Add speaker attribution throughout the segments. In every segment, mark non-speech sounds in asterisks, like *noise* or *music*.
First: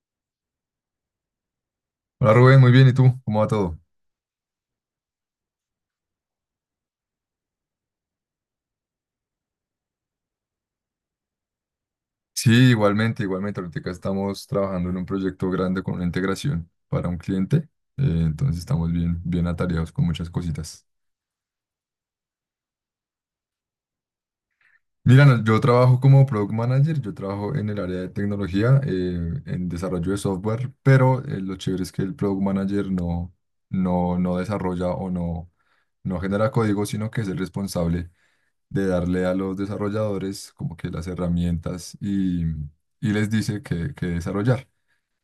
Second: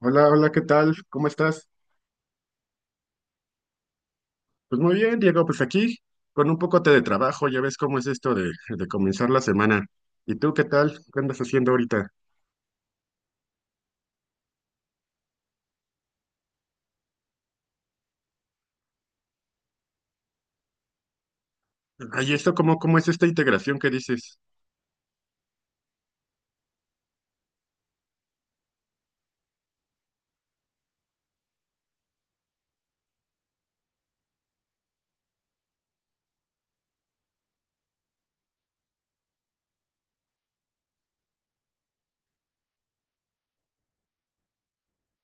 Speaker 1: Hola, hola, ¿qué tal? ¿Cómo estás?
Speaker 2: Hola Rubén, muy bien. ¿Y tú? ¿Cómo va todo?
Speaker 1: Pues muy bien, Diego, pues aquí con un poco de trabajo, ya ves cómo es esto de comenzar la semana. ¿Y tú qué tal? ¿Qué andas haciendo ahorita?
Speaker 2: Sí, igualmente, igualmente. Ahorita estamos trabajando en un proyecto grande con una integración para un cliente. Entonces estamos bien, bien atareados con muchas cositas.
Speaker 1: Ay, esto cómo es esta integración que dices?
Speaker 2: Mira, no, yo trabajo como Product Manager, yo trabajo en el área de tecnología, en desarrollo de software, pero lo chévere es que el Product Manager no desarrolla o no genera código, sino que es el responsable de darle a los desarrolladores como que las herramientas y les dice que desarrollar.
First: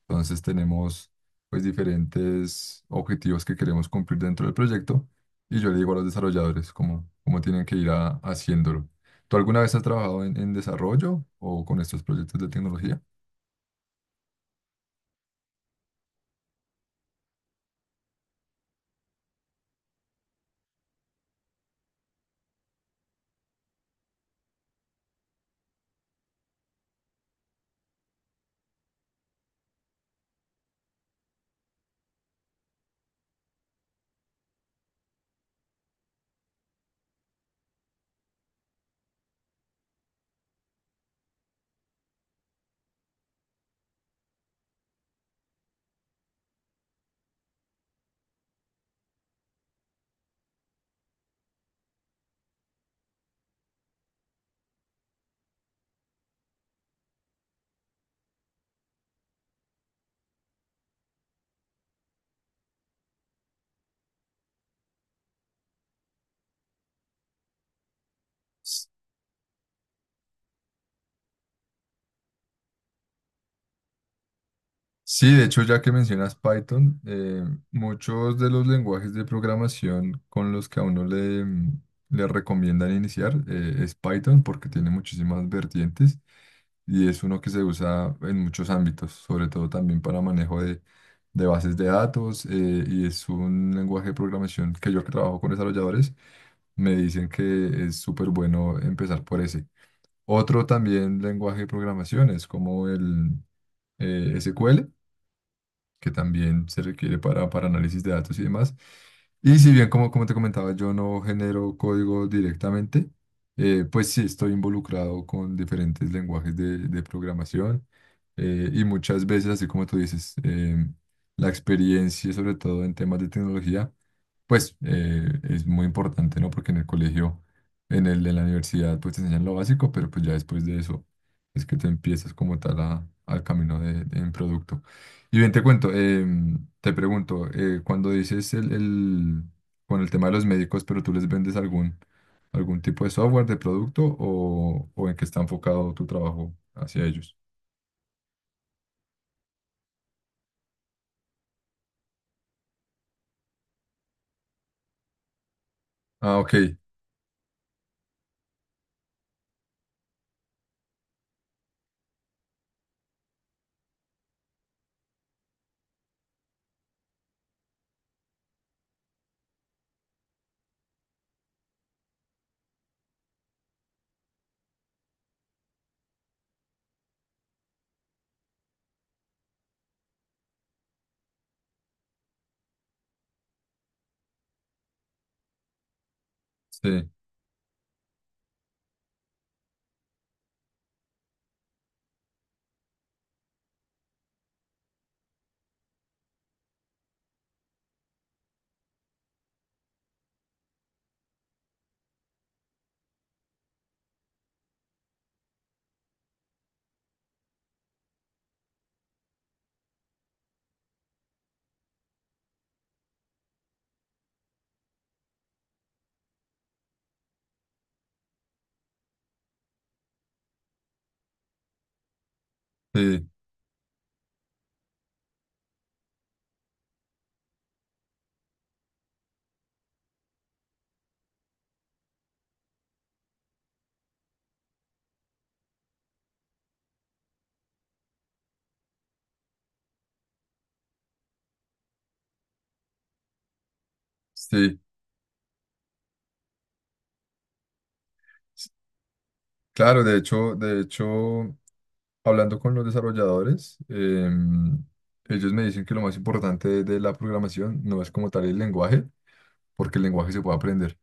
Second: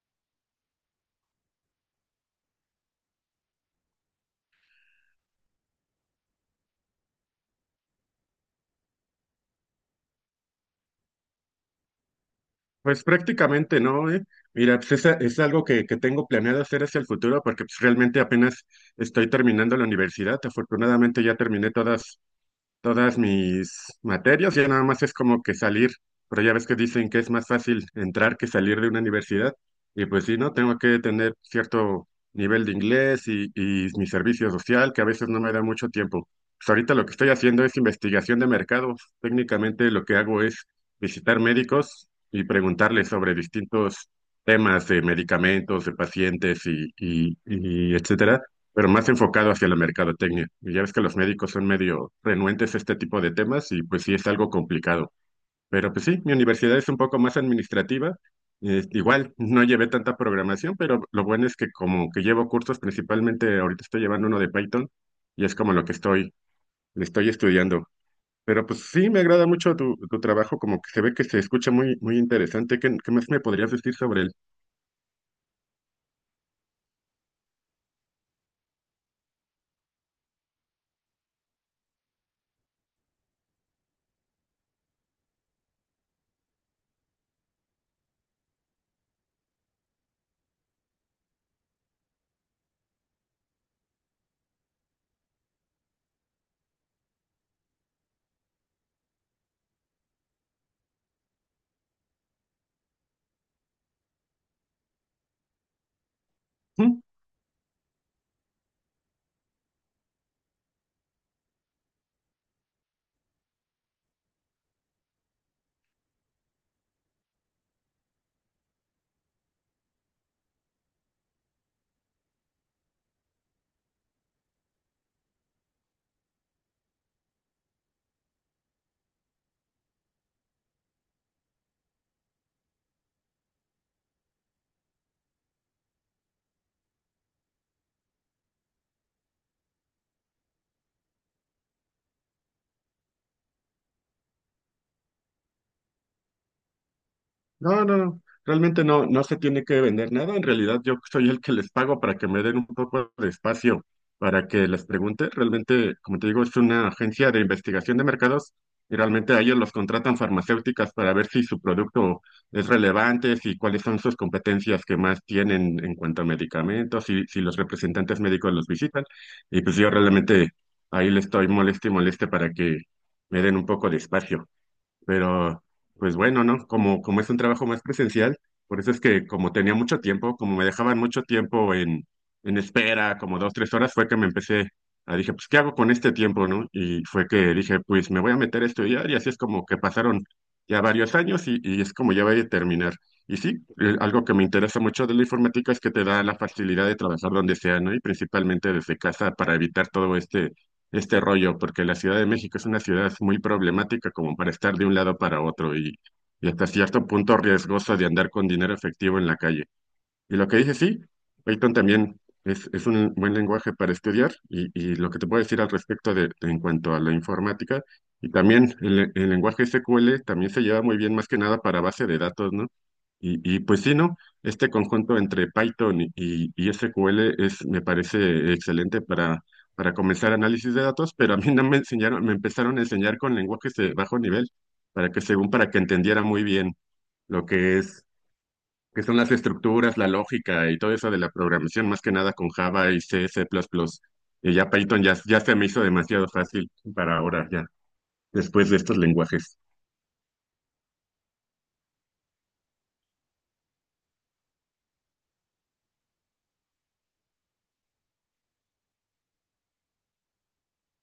Speaker 2: Entonces tenemos pues diferentes objetivos que queremos cumplir dentro del proyecto y yo le digo a los desarrolladores cómo tienen que haciéndolo. ¿Tú alguna vez has trabajado en desarrollo o con estos proyectos de tecnología?
Speaker 1: Pues prácticamente, ¿no? Mira, pues es, algo que tengo planeado hacer hacia el futuro porque pues, realmente apenas estoy terminando la universidad. Afortunadamente ya terminé todas mis materias, ya nada más es como que salir, pero ya ves que dicen que es más fácil entrar que salir de una universidad, y pues sí, ¿no? Tengo que tener cierto nivel de inglés y mi servicio social, que a veces no me da mucho tiempo. Pues ahorita lo que estoy haciendo es investigación de mercados. Técnicamente lo que hago es visitar médicos y preguntarles sobre distintos temas de medicamentos, de pacientes y etcétera, pero más enfocado hacia la mercadotecnia. Y ya ves que los médicos son medio renuentes a este tipo de temas y pues sí es algo complicado. Pero pues sí, mi universidad es un poco más administrativa. Igual no llevé tanta programación, pero lo bueno es que como que llevo cursos, principalmente ahorita estoy llevando uno de Python y es como lo que estoy, le estoy estudiando. Pero pues sí, me agrada mucho tu trabajo, como que se ve que se escucha muy, muy interesante. ¿Qué más me podrías decir sobre
Speaker 2: Sí, de hecho, ya que mencionas Python, muchos de los lenguajes de programación con los que a uno le recomiendan iniciar es Python porque tiene muchísimas vertientes y es uno que se usa en muchos ámbitos, sobre todo también para manejo de bases de datos y es un lenguaje de programación que yo que trabajo con desarrolladores me dicen que es súper bueno empezar por ese. Otro también lenguaje de programación es como el SQL que también se
Speaker 1: él?
Speaker 2: requiere para análisis de datos y demás. Y si bien, como, como te comentaba, yo no genero código directamente, pues sí estoy involucrado con diferentes lenguajes de programación y muchas veces, así como tú dices, la experiencia, sobre todo en temas de tecnología, pues es muy importante, ¿no? Porque en el colegio, en la universidad, pues te enseñan lo básico, pero pues ya después de eso es que te empiezas como tal al camino de, en producto. Y bien, te cuento, te pregunto, cuando dices con el tema de los médicos, pero tú les vendes algún tipo de software, de producto o en qué está enfocado tu trabajo hacia ellos.
Speaker 1: No, no, no, realmente no, no se tiene que vender nada. En realidad, yo soy el que les pago para que me den un poco de espacio para que les pregunte. Realmente, como te
Speaker 2: Ah,
Speaker 1: digo, es
Speaker 2: ok,
Speaker 1: una agencia de investigación de mercados, y realmente a ellos los contratan farmacéuticas para ver si su producto es relevante, si cuáles son sus competencias que más tienen en cuanto a medicamentos, si, si los representantes médicos los visitan. Y pues yo realmente ahí les estoy moleste y moleste para que me den un poco de espacio. Pero, pues bueno, ¿no? Como es un trabajo más presencial, por eso es que como tenía mucho tiempo, como me dejaban mucho tiempo en espera, como dos, tres horas, fue que me empecé a dije, pues, ¿qué hago con este tiempo, no? Y
Speaker 2: sí,
Speaker 1: fue que dije, pues me voy a meter a estudiar y así es como que pasaron ya varios años y es como ya voy a terminar. Y sí, algo que me interesa mucho de la informática es que te da la facilidad de trabajar donde sea, ¿no? Y principalmente desde casa para evitar todo este rollo, porque la Ciudad de México es una ciudad muy problemática como para estar de un lado para otro y hasta cierto punto riesgosa de andar con dinero efectivo en la calle. Y lo que dice, sí, Python también es un buen lenguaje para estudiar y lo que te puedo decir al respecto en cuanto a la informática, y también el lenguaje SQL también se lleva muy bien más que nada para base de datos, ¿no?
Speaker 2: sí,
Speaker 1: Pues sí, ¿no? Este conjunto entre Python y SQL es, me parece excelente para comenzar análisis de datos, pero a mí no me enseñaron, me empezaron a enseñar con lenguajes de bajo nivel, para que según para que entendiera muy bien lo que es, que son las estructuras, la lógica y todo eso de la programación, más que nada con Java y C, C++. Y ya
Speaker 2: sí.
Speaker 1: Python ya se me hizo demasiado fácil para ahora, ya, después
Speaker 2: S-
Speaker 1: de estos lenguajes.
Speaker 2: Claro, de hecho, hablando con los desarrolladores, ellos me dicen que lo más importante de la programación no es como tal el lenguaje, porque el lenguaje se puede aprender.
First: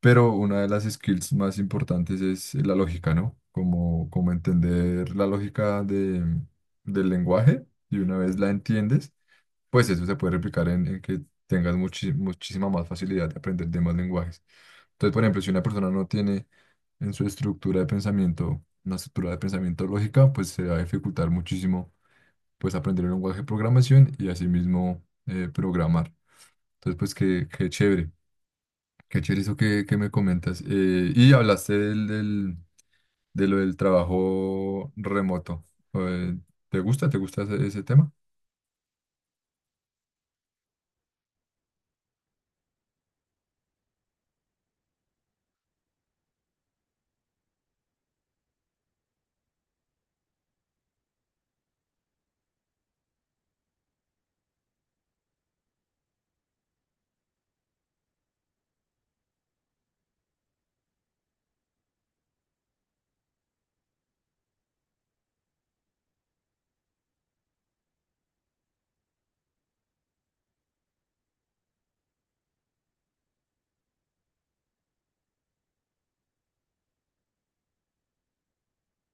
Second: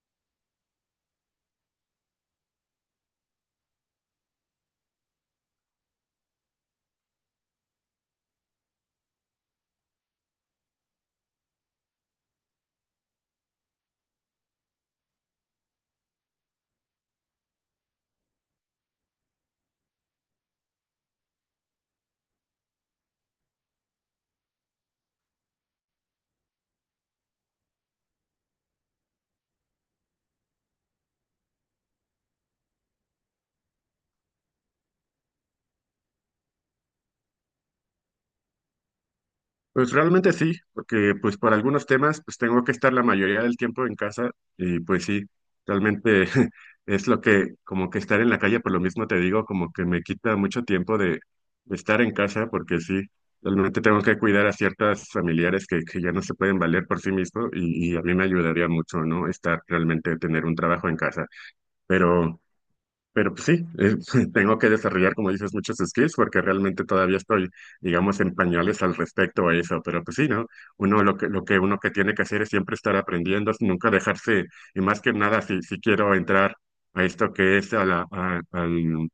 Speaker 2: Pero una de las skills más importantes es la lógica, ¿no? Como, como entender la lógica del lenguaje y una vez la entiendes, pues eso se puede replicar en que tengas muchísima más facilidad de aprender demás lenguajes. Entonces, por ejemplo, si una persona no tiene en su estructura de pensamiento una estructura de pensamiento lógica, pues se va a dificultar muchísimo pues aprender el lenguaje de programación y asimismo programar. Entonces, pues qué, qué chévere. Qué chévere eso que me comentas. Y hablaste de lo del trabajo remoto. Eh, ¿Te gusta? ¿Te gusta ese, ese tema?
Speaker 1: Pues realmente sí, porque pues por algunos temas pues tengo que estar la mayoría del tiempo en casa y pues sí, realmente *laughs* es lo que como que estar en la calle, por lo mismo te digo, como que me quita mucho tiempo de estar en casa porque sí, realmente tengo que cuidar a ciertas familiares que ya no se pueden valer por sí mismos y a mí me ayudaría mucho, ¿no? Estar realmente, tener un trabajo en casa, pero... Pero pues, sí, *laughs* tengo que desarrollar, como dices, muchos skills porque realmente todavía estoy, digamos, en pañales al respecto a eso. Pero pues sí, ¿no? Uno lo que uno que tiene que hacer es siempre estar aprendiendo, nunca dejarse, y más que nada, si, si quiero entrar a esto que es al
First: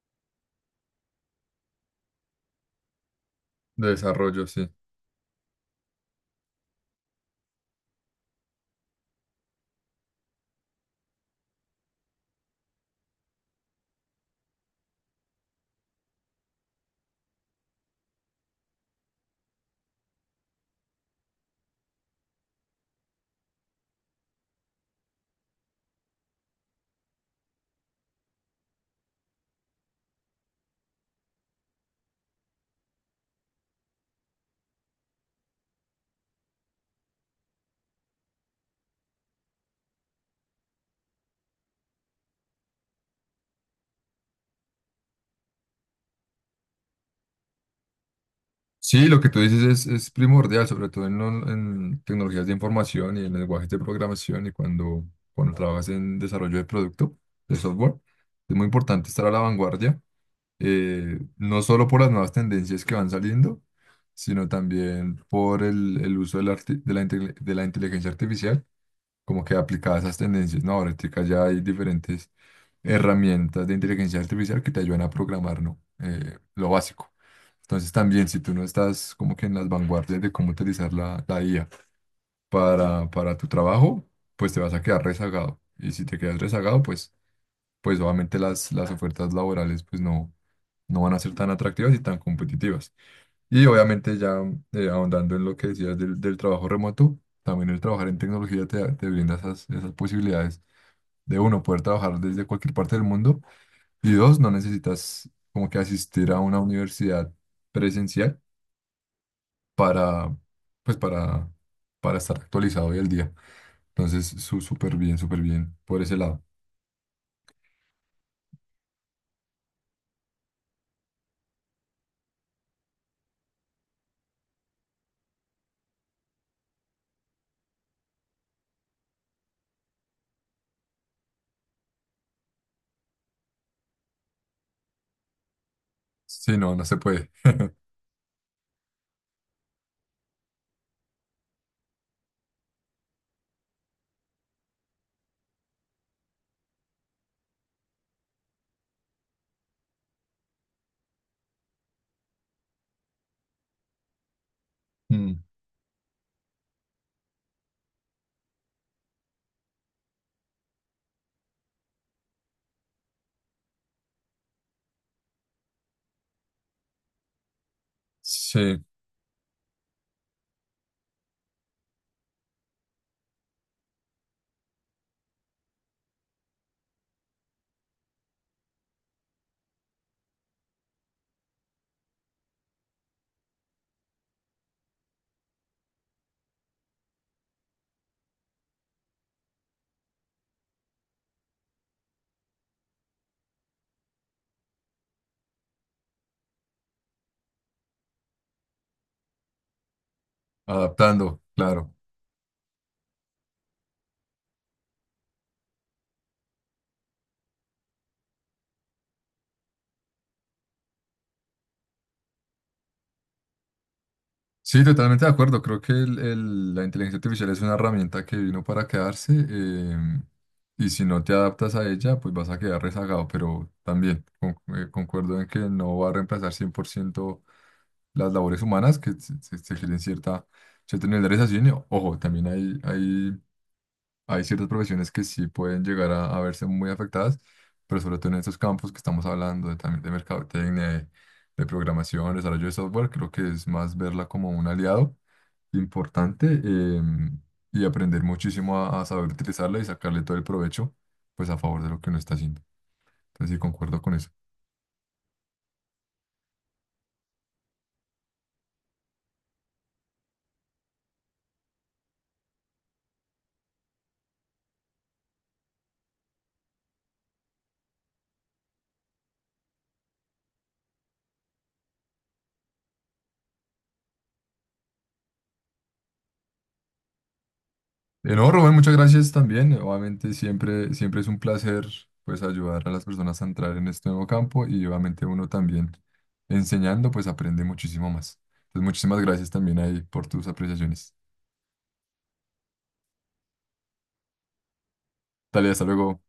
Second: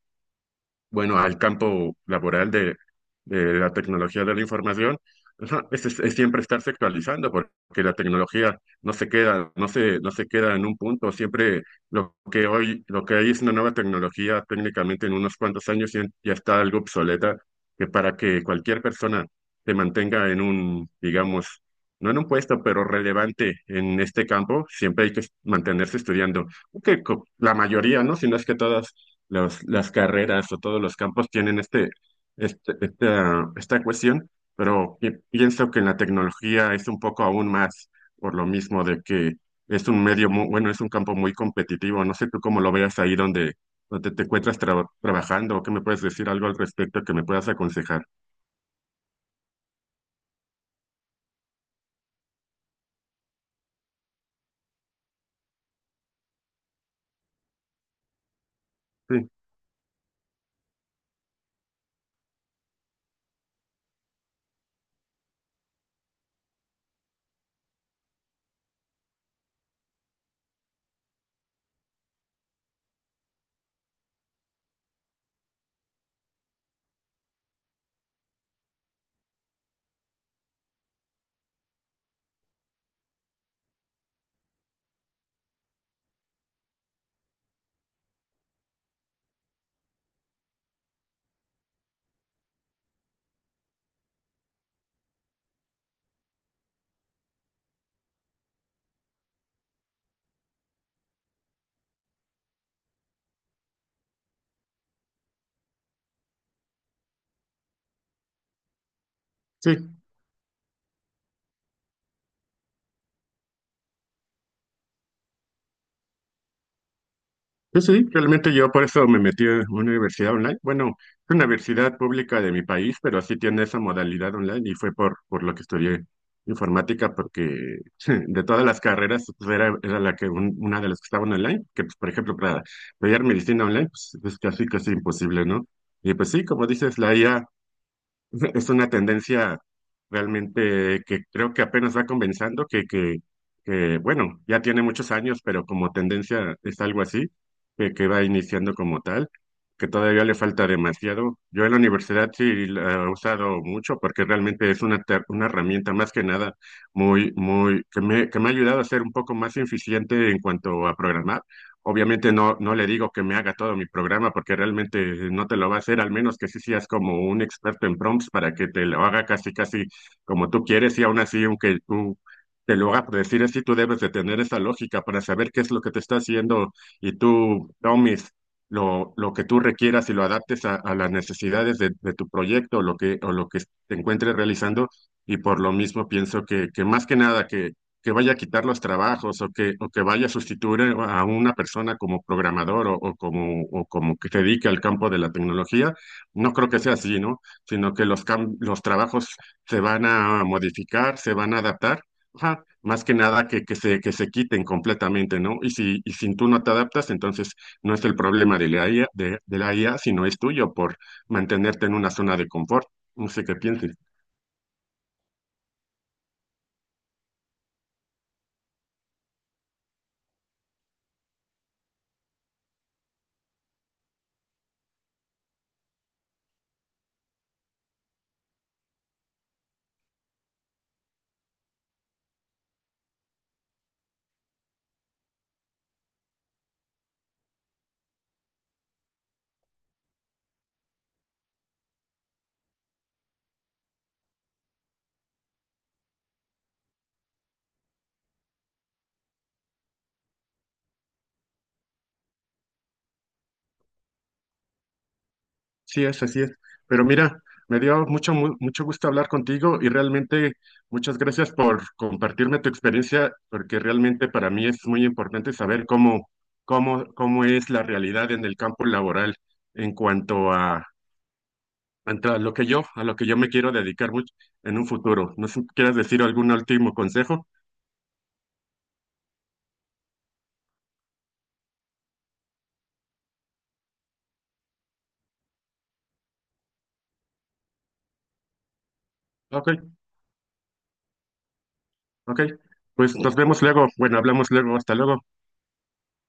Speaker 1: bueno, al campo laboral de la
Speaker 2: De
Speaker 1: tecnología de la
Speaker 2: desarrollo, sí.
Speaker 1: información, ajá, es siempre estarse actualizando, porque la tecnología no se queda, no se queda en un punto, siempre lo que hoy, lo que hay es una nueva tecnología, técnicamente en unos cuantos años ya está algo obsoleta, que para que cualquier persona se mantenga en un, digamos, no en un puesto, pero relevante en este campo, siempre hay que mantenerse estudiando. Que la mayoría, ¿no? Si no es que todas las carreras o todos los campos tienen esta cuestión, pero pienso que en la tecnología es un poco aún más, por lo mismo de que es un medio muy, bueno, es un campo muy competitivo. No sé tú cómo lo veas ahí donde te encuentras trabajando o qué me puedes decir algo al respecto que me puedas aconsejar.
Speaker 2: Sí, lo que tú dices es primordial, sobre todo en tecnologías de información y en lenguajes de programación y cuando trabajas en desarrollo de producto, de software. Es muy importante estar
Speaker 1: Sí,
Speaker 2: a la vanguardia, no solo por las nuevas tendencias que van saliendo, sino también por el uso de de de la inteligencia artificial como que aplicadas esas tendencias. No, ahorita ya hay diferentes herramientas de inteligencia artificial que te ayudan a programar, ¿no? Lo básico. Entonces también si tú no estás como que en las vanguardias de cómo utilizar la IA para tu trabajo, pues te vas a quedar rezagado. Y si te quedas rezagado, pues, pues obviamente las ofertas laborales pues no van a ser tan atractivas y tan competitivas. Y obviamente ya ahondando en lo que decías del, del trabajo remoto, también el trabajar en tecnología te brinda esas, esas posibilidades de uno, poder trabajar desde cualquier parte del mundo. Y dos, no necesitas como que asistir a una universidad presencial
Speaker 1: sí.
Speaker 2: para, pues para estar actualizado hoy al día. Entonces, súper bien por ese lado.
Speaker 1: Sí, realmente yo por eso me metí en una universidad online. Bueno, es una universidad pública de mi país, pero sí tiene esa modalidad online y fue por lo que estudié informática, porque *laughs* de todas las carreras pues, era, era la que una de las que estaban online, que pues, por ejemplo para estudiar medicina online pues, es casi casi imposible, ¿no? Y pues sí,
Speaker 2: Sí,
Speaker 1: como
Speaker 2: no, no se
Speaker 1: dices, la I
Speaker 2: puede.
Speaker 1: A. *laughs* Es una tendencia realmente que creo que apenas va comenzando, bueno, ya tiene muchos años, pero como tendencia es algo así, que va iniciando como tal, que todavía le falta demasiado. Yo en la universidad sí la he usado mucho porque realmente es una,
Speaker 2: Mm.
Speaker 1: una herramienta más que nada muy, muy, que me ha ayudado a ser un poco más eficiente en cuanto a programar. Obviamente no le digo que me haga todo mi programa porque realmente no te lo va a hacer, al menos que sí seas como un experto en prompts para que
Speaker 2: Sí,
Speaker 1: te lo haga casi casi como tú quieres y aún así, aunque tú te lo haga por decir así, tú debes de tener esa lógica para saber qué es lo que te está haciendo y tú tomes lo que tú requieras y lo adaptes a las necesidades de tu proyecto o lo que te encuentres realizando y por lo mismo pienso que más que nada que vaya a quitar los trabajos o que vaya a sustituir a una persona como programador o como que se dedique al campo de la tecnología, no creo que sea así, ¿no? Sino que los, los trabajos se van a modificar, se
Speaker 2: adaptando,
Speaker 1: van a
Speaker 2: claro.
Speaker 1: adaptar, ajá, más que nada que se quiten completamente, ¿no? Y si tú no te adaptas, entonces no es el problema de la IA, de la IA, sino es tuyo por mantenerte en una zona de confort. No sé qué pienses.
Speaker 2: Sí, totalmente de acuerdo. Creo que la inteligencia artificial es una herramienta que vino para quedarse y si no te adaptas a ella, pues vas a quedar rezagado. Pero también concuerdo en que no va a reemplazar 100% las labores humanas que se requieren cierta, cierto nivel de realización. Y, ojo, también hay, hay ciertas profesiones que sí pueden llegar a verse muy afectadas, pero sobre todo en estos campos que estamos hablando, de, también de mercadotecnia, de programación, desarrollo de software, creo que es más verla como un aliado importante y aprender muchísimo a saber utilizarla y sacarle todo el provecho, pues a favor de lo que uno está haciendo. Entonces sí, concuerdo con eso.
Speaker 1: Sí es, así es. Pero mira, me dio mucho, mucho gusto hablar contigo y realmente muchas gracias por compartirme tu experiencia, porque realmente para mí es muy importante saber cómo es la realidad en el campo laboral en cuanto a lo que yo, a lo que yo me quiero dedicar mucho en un futuro. No sé si quieres decir algún último consejo.
Speaker 2: No, Rubén, muchas gracias también. Obviamente siempre, siempre es un placer pues ayudar a las personas a entrar en este nuevo campo y obviamente uno también enseñando pues aprende muchísimo más. Entonces muchísimas gracias
Speaker 1: Ok,
Speaker 2: también ahí por tus apreciaciones.
Speaker 1: ok. Pues nos vemos luego. Bueno, hablamos luego. Hasta luego.
Speaker 2: Dale, hasta luego.